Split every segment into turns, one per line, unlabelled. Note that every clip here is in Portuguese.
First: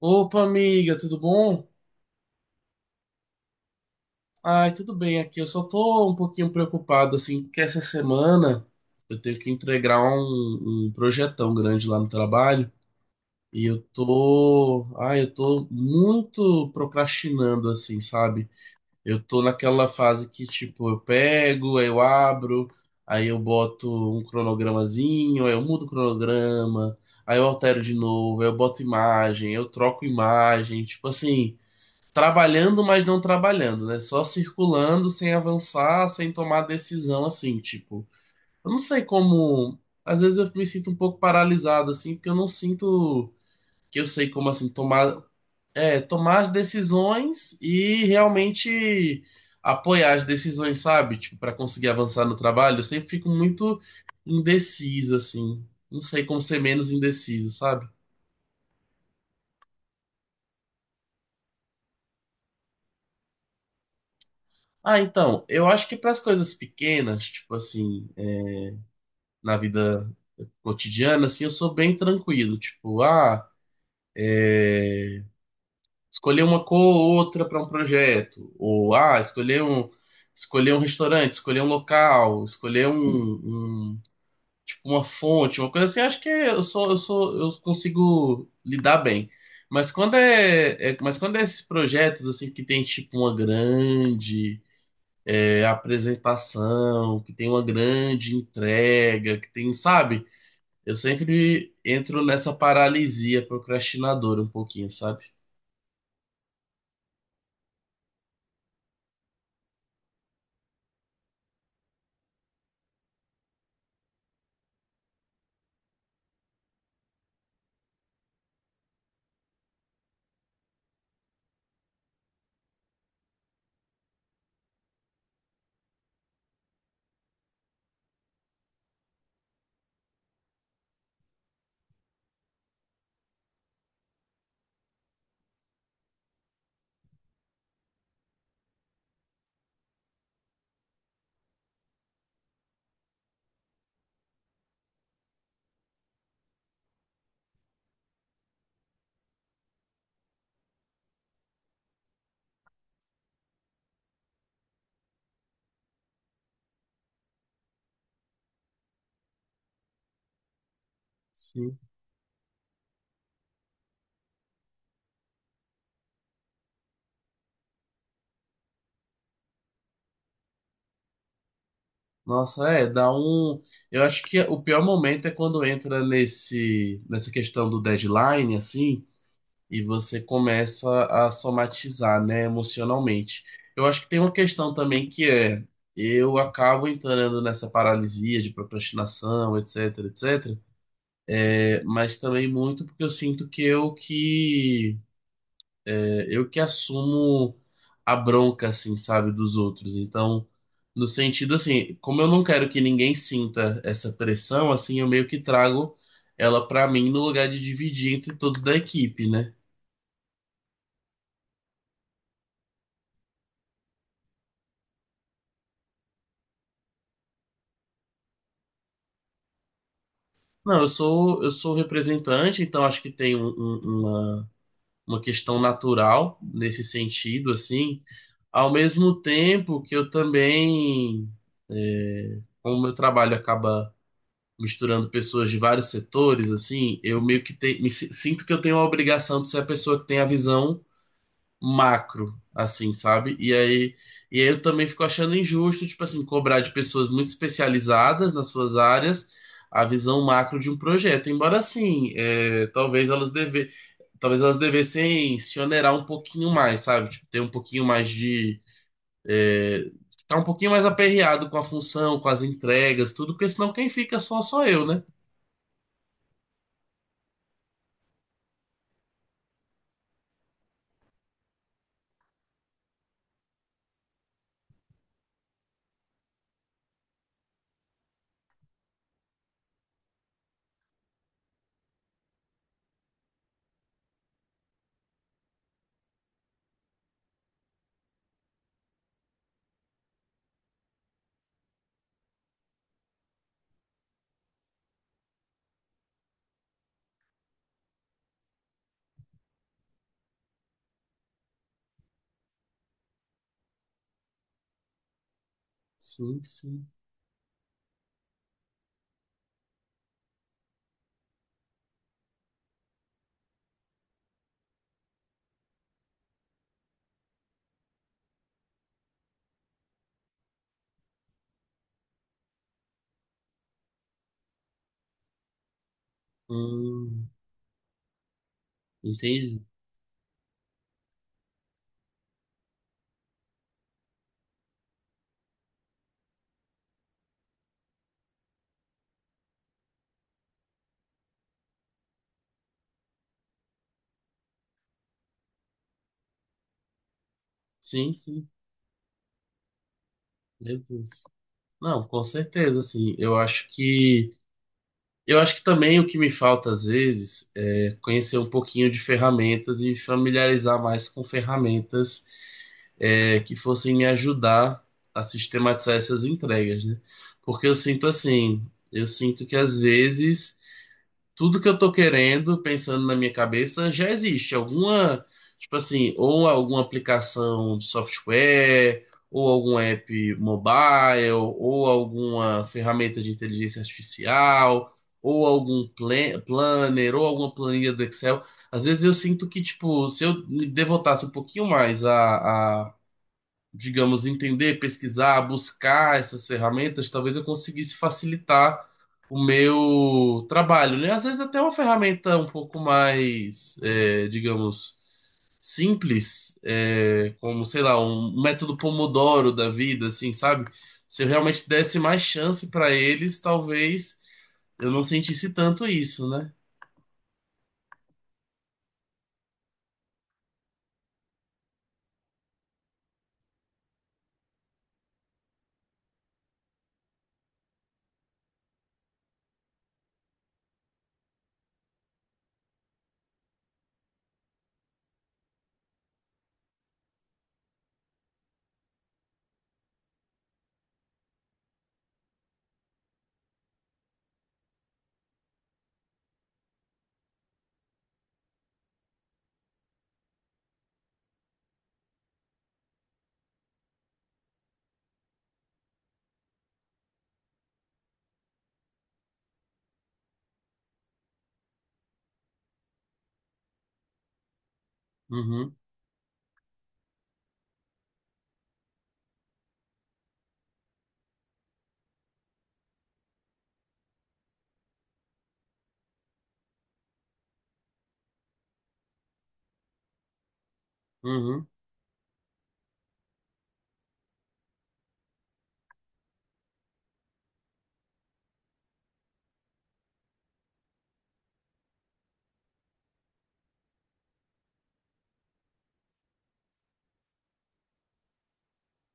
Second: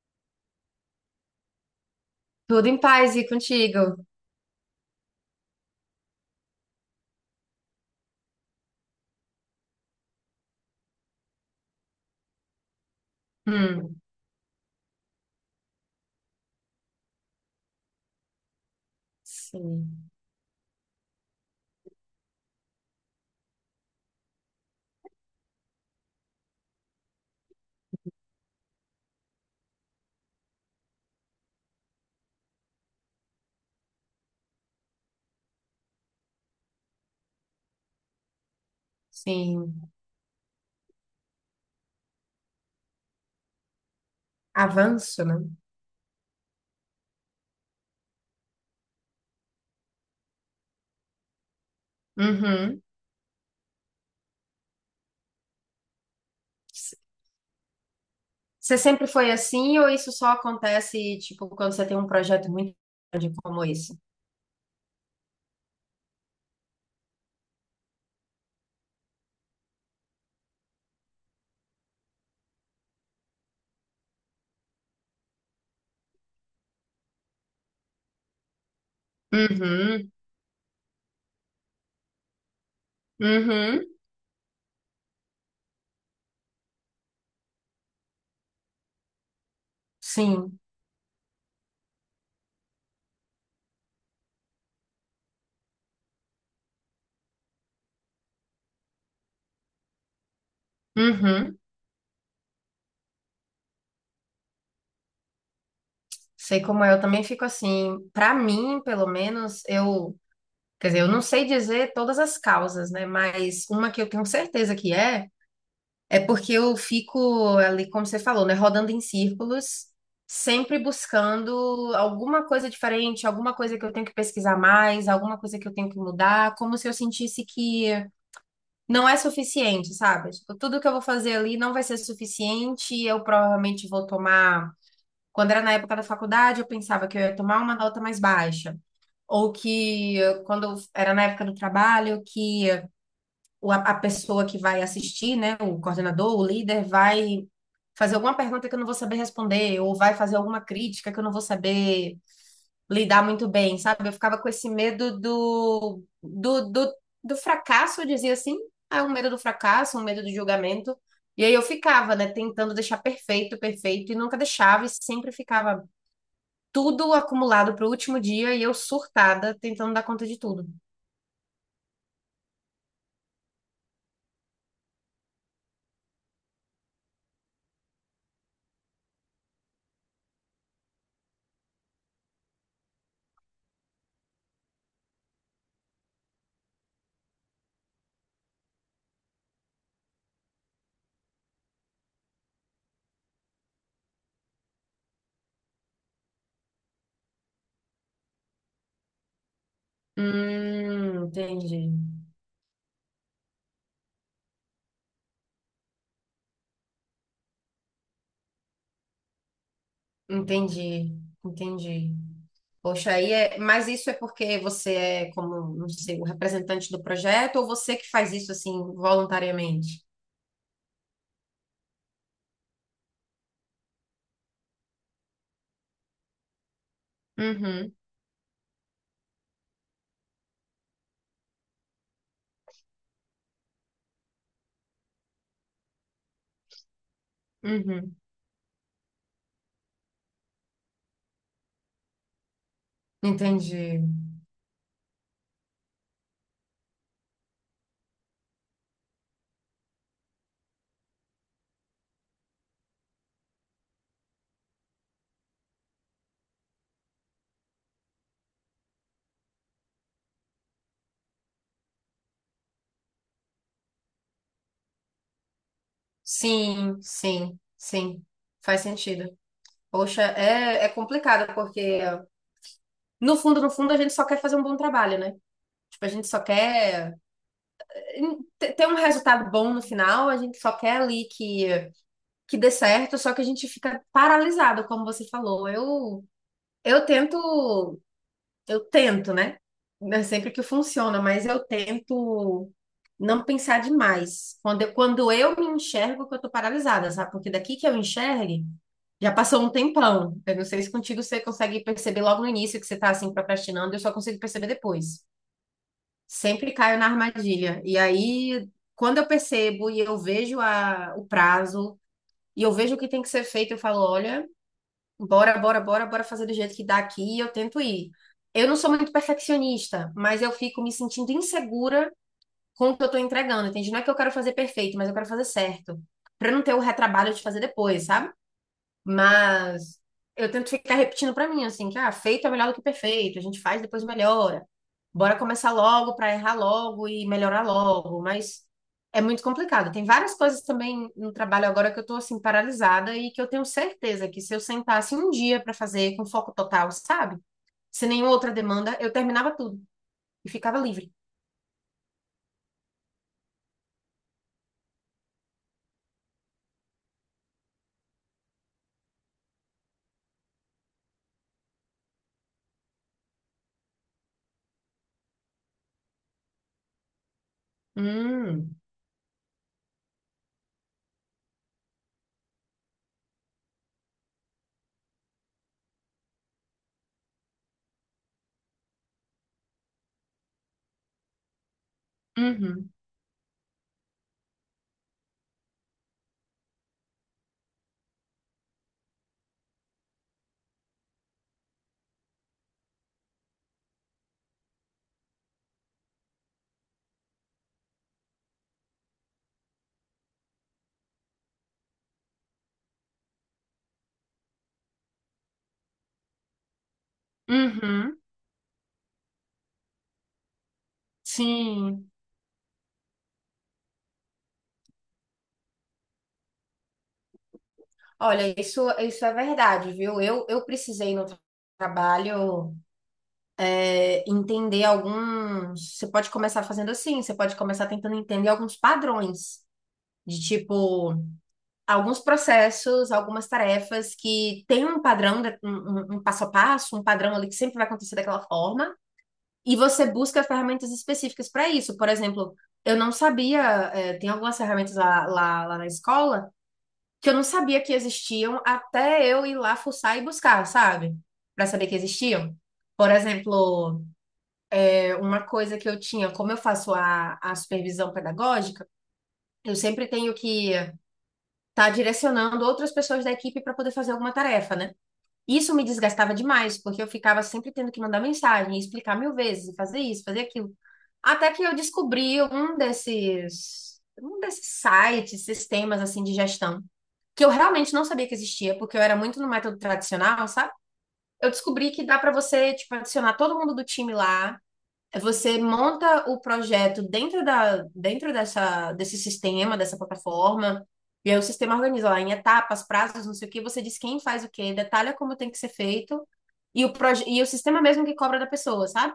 Opa, amiga, tudo bom?
Tudo em paz e contigo.
Ai, tudo bem aqui. Eu só tô um pouquinho preocupado, assim, porque essa semana eu tenho que entregar um projetão grande lá no trabalho e eu
Hum.
tô, ai, eu tô muito procrastinando, assim, sabe? Eu tô naquela
Sim,
fase que, tipo, eu pego, aí eu abro, aí eu boto um cronogramazinho, aí eu mudo o cronograma, aí eu altero de novo, aí eu boto imagem, eu troco imagem, tipo assim. Trabalhando, mas não trabalhando, né? Só circulando, sem avançar, sem tomar decisão, assim, tipo. Eu não sei como.
sim.
Às vezes eu me sinto um pouco paralisado, assim, porque eu não sinto que eu sei como, assim, tomar.
Avanço, né?
É, tomar as decisões e realmente apoiar as decisões, sabe? Tipo, para conseguir avançar no trabalho,
Uhum.
eu sempre fico muito indeciso, assim. Não sei como ser menos
S-
indeciso, sabe?
Você sempre foi assim ou isso só acontece, tipo, quando você tem um projeto muito grande como esse?
Ah, então, eu acho que para as coisas pequenas, tipo assim, na vida cotidiana, assim, eu sou bem tranquilo. Tipo, ah, escolher uma cor ou outra para um projeto. Ou, ah,
Uhum.
escolher um restaurante, escolher um local,
Uhum.
tipo, uma fonte, uma coisa assim. Acho que eu sou, eu consigo lidar bem. Mas
Sim.
mas quando é esses projetos, assim, que tem, tipo, uma grande, é, apresentação, que tem uma grande entrega, que tem, sabe? Eu
Uhum.
sempre entro nessa paralisia procrastinadora um pouquinho, sabe?
Sei como é, eu também fico assim. Pra mim, pelo menos, eu, quer dizer, eu não sei dizer todas as causas, né? Mas uma que eu tenho certeza que é é porque eu fico ali, como você falou, né, rodando em círculos, sempre buscando alguma coisa diferente, alguma coisa que eu tenho que pesquisar mais, alguma coisa que eu tenho que mudar, como se eu sentisse que não é suficiente, sabe? Tipo, tudo que eu vou fazer ali não vai ser suficiente, eu provavelmente vou tomar. Quando era na época da faculdade, eu pensava que eu ia tomar uma nota mais baixa. Ou que, quando eu era na época do trabalho, que a pessoa que vai assistir, né, o coordenador, o líder, vai fazer alguma pergunta que eu não vou saber responder, ou vai fazer alguma crítica que eu não vou saber lidar muito bem, sabe? Eu ficava com esse medo do fracasso, eu dizia assim, ah, é um medo do fracasso, um medo do julgamento. E aí eu
Sim.
ficava, né, tentando deixar perfeito, perfeito, e nunca deixava, e sempre ficava tudo acumulado para o último dia, e eu surtada, tentando dar conta de tudo.
Nossa, é, dá um. Eu acho que o pior momento é quando entra nessa questão do deadline, assim, e você começa a somatizar, né, emocionalmente. Eu acho que tem uma questão também que eu acabo entrando nessa paralisia de procrastinação, etc, etc, mas também muito porque eu sinto que eu eu que assumo a bronca, assim, sabe, dos outros. Então, no sentido
Entendi.
assim, como eu não quero que ninguém sinta essa pressão, assim, eu meio que trago ela pra mim no lugar de dividir entre todos da equipe, né?
Entendi, entendi. Poxa, aí é, mas isso é porque você é como, não sei, o representante do projeto ou você que faz isso assim voluntariamente?
Não, eu sou representante, então acho que tem uma uma questão natural nesse sentido,
Uhum.
assim. Ao mesmo tempo que eu também, é, como meu trabalho acaba misturando pessoas de vários setores, assim, eu meio que me
Uhum.
sinto que eu tenho a obrigação de ser a pessoa que tem a visão macro, assim, sabe?
Entendi.
E aí eu também fico achando injusto, tipo assim, cobrar de pessoas muito especializadas nas suas áreas a visão macro de um projeto. Embora assim, é, talvez elas devessem se onerar um pouquinho mais, sabe? Tipo, ter um pouquinho mais de é, tá um pouquinho mais aperreado com a função, com as entregas, tudo, porque senão quem fica só sou eu, né?
Sim, sim, sim. Faz sentido. Poxa, é, é complicado porque no fundo, no fundo, a gente só quer fazer um bom trabalho, né? Tipo, a gente só quer ter ter um resultado bom no final, a gente só quer ali que dê certo, só que a gente fica paralisado, como você falou. Eu tento, né? Não é sempre que funciona, mas eu tento não pensar demais. Quando eu me enxergo que eu tô paralisada, sabe? Porque daqui que eu enxergue, já passou um tempão. Eu não sei se contigo você consegue perceber logo no início que você tá assim procrastinando, eu só consigo perceber depois.
Sim,
Sempre
sim.
caio na armadilha. E aí, quando eu percebo e eu vejo o prazo, e eu vejo o que tem que ser feito, eu falo, olha, bora, bora, bora, bora fazer do jeito que dá aqui e eu tento ir. Eu não sou muito perfeccionista, mas eu fico me sentindo insegura com o que eu tô entregando, entende? Não é que eu quero fazer perfeito, mas eu quero fazer certo, pra eu não ter o
Hum,
retrabalho de fazer depois, sabe?
entendi.
Mas eu tento ficar repetindo pra mim, assim, que ah, feito é melhor do que perfeito, a gente faz, depois melhora. Bora começar logo pra errar logo e melhorar logo, mas é muito complicado. Tem várias coisas também no trabalho agora que eu tô assim paralisada e que eu tenho certeza que se eu sentasse um dia pra fazer com foco total, sabe? Sem
Sim,
nenhuma
sim.
outra demanda, eu terminava tudo e
Meu
ficava livre.
Deus. Não, com certeza, assim. Eu acho que. Eu acho que também o que me falta às vezes é conhecer um pouquinho de ferramentas e familiarizar mais com ferramentas é, que fossem me ajudar a sistematizar essas entregas, né? Porque eu sinto assim,
Hum.
eu sinto que às vezes tudo que eu tô querendo, pensando na minha cabeça, já existe. Alguma, tipo assim, ou alguma aplicação de software, ou algum app mobile, ou alguma
Uhum.
ferramenta de inteligência artificial, ou algum planner, ou alguma planilha do Excel. Às vezes eu sinto que, tipo, se eu me devotasse um pouquinho mais a digamos, entender, pesquisar, buscar essas ferramentas, talvez eu conseguisse facilitar o meu trabalho, né? Às vezes até uma ferramenta um pouco mais, é, digamos, simples, é, como, sei lá,
Uhum.
um método Pomodoro da vida, assim, sabe? Se eu realmente desse
Sim.
mais chance para eles, talvez eu não sentisse tanto isso, né?
Olha, isso é verdade, viu? Eu precisei no trabalho entender alguns. Você pode começar fazendo assim, você pode começar tentando entender alguns padrões, de tipo, alguns processos, algumas tarefas que tem um padrão, um passo a passo, um padrão ali que sempre vai acontecer daquela forma, e você busca ferramentas específicas para isso. Por exemplo, eu não sabia, é, tem algumas ferramentas lá na escola que eu não sabia que existiam até eu ir lá fuçar e buscar, sabe? Para saber que existiam. Por exemplo, uma coisa que eu tinha, como eu faço a supervisão pedagógica, eu sempre tenho que estar direcionando outras pessoas da equipe para poder fazer alguma tarefa, né? Isso
Uhum,
me desgastava demais, porque eu ficava sempre tendo que mandar mensagem, explicar mil vezes, fazer isso, fazer aquilo. Até que eu descobri um desses sites, sistemas assim de gestão, que eu realmente não sabia que existia, porque eu era muito no método tradicional, sabe? Eu
uhum.
descobri que dá para você, tipo, adicionar todo mundo do time lá, você monta o projeto dentro dentro dessa, desse sistema, dessa plataforma, e aí o sistema organiza lá em etapas, prazos, não sei o quê, você diz quem faz o quê, detalha como tem que ser feito, e e o sistema é mesmo que cobra da pessoa, sabe?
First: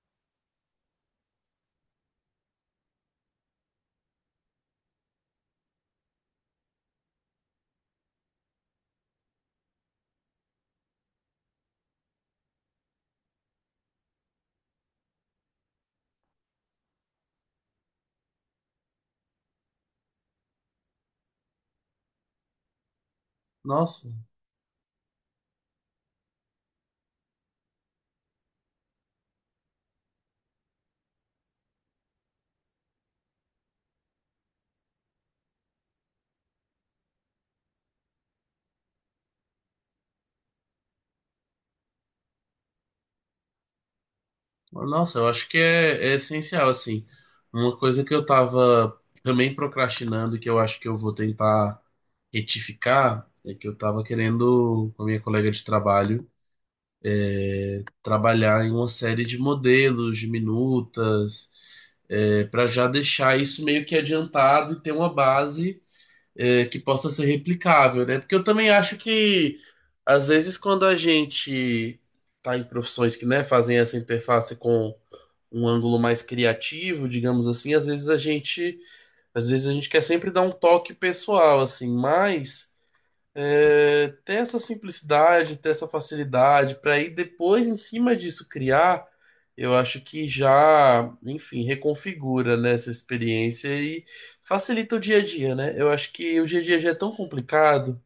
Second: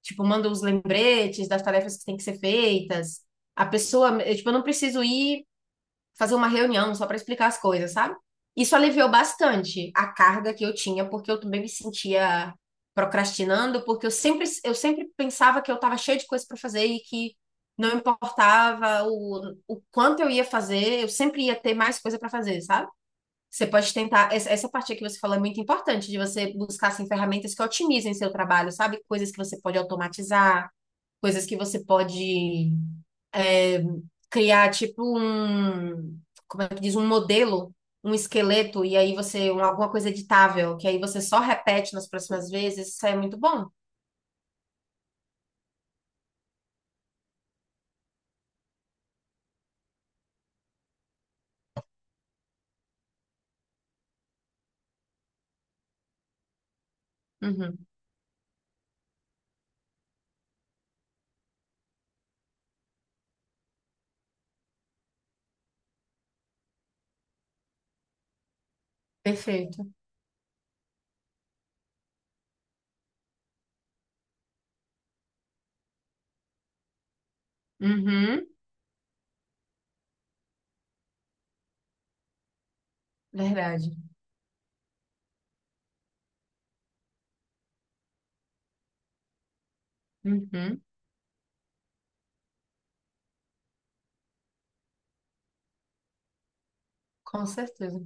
Tipo, manda os lembretes das tarefas que têm que ser feitas. A pessoa, eu, tipo, eu não preciso ir fazer uma reunião só para explicar as coisas, sabe? Isso aliviou bastante a carga que eu tinha, porque eu também me sentia procrastinando, porque eu sempre pensava que eu estava cheia de coisa para fazer e que não importava o quanto eu ia fazer, eu sempre ia ter mais coisa para fazer, sabe? Você pode
Nossa.
tentar. Essa parte que você falou é muito importante, de você buscar assim, ferramentas que otimizem seu trabalho, sabe? Coisas que você pode automatizar, coisas que você pode criar tipo como é que diz, um modelo, um esqueleto, e aí você, um, alguma coisa editável, que aí você só repete nas próximas vezes, isso é muito bom.
Nossa, eu acho que é essencial, assim. Uma coisa que eu tava também procrastinando, que eu acho que eu vou tentar retificar, é que eu tava querendo, com a minha colega de trabalho,
Uhum,
trabalhar em uma série de modelos, de minutas, é, para já deixar isso meio que adiantado e ter uma base é, que possa ser replicável, né? Porque eu também acho que,
perfeito.
às vezes, quando a gente tá em profissões que, né, fazem essa interface com um ângulo mais criativo, digamos assim,
Uhum,
às vezes a gente quer sempre dar um toque pessoal, assim, mas
verdade.
é, ter essa simplicidade, ter essa facilidade, para ir depois, em cima disso, criar, eu acho que
Uhum,
já, enfim, reconfigura, né, essa experiência e facilita o dia a dia, né? Eu acho que o dia a dia já é tão
com certeza.
complicado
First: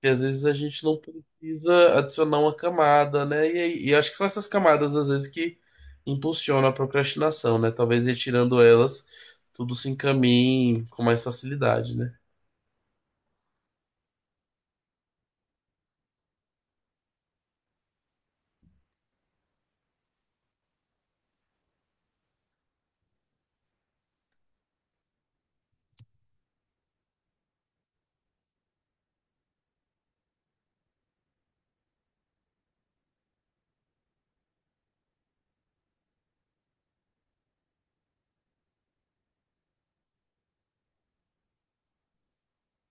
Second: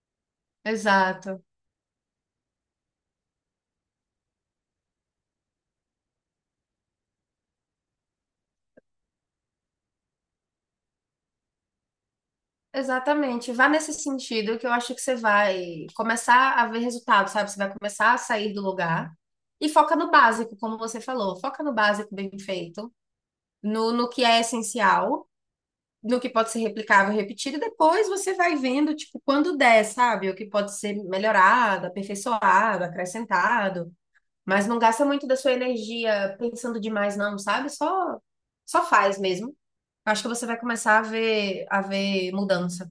que às vezes a gente não
Exato.
precisa adicionar uma camada, né? E, aí- e acho que são essas camadas, às vezes, que impulsionam a procrastinação, né? Talvez retirando elas, tudo se encaminhe com mais facilidade, né?
Exatamente. Vá nesse sentido que eu acho que você vai começar a ver resultado, sabe? Você vai começar a sair do lugar e foca no básico, como você falou. Foca no básico bem feito, no que é essencial no que pode ser replicável, repetido, e depois você vai vendo, tipo, quando der, sabe? O que pode ser melhorado, aperfeiçoado, acrescentado, mas não gasta muito da sua energia pensando demais, não, sabe? Só, só faz mesmo. Acho que você vai começar a ver mudança.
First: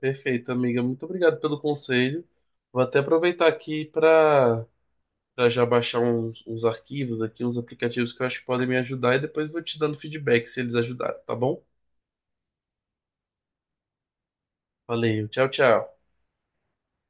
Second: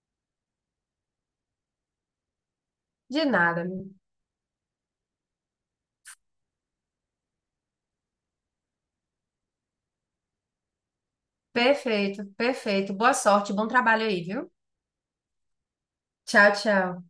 Perfeito, amiga. Muito obrigado pelo conselho. Vou até
De
aproveitar
nada.
aqui para já baixar uns arquivos aqui, uns aplicativos que eu acho que podem me ajudar e depois vou te dando feedback se eles ajudaram, tá bom?
Perfeito, perfeito. Boa sorte, bom trabalho aí, viu?
Valeu, tchau, tchau.
Tchau, tchau.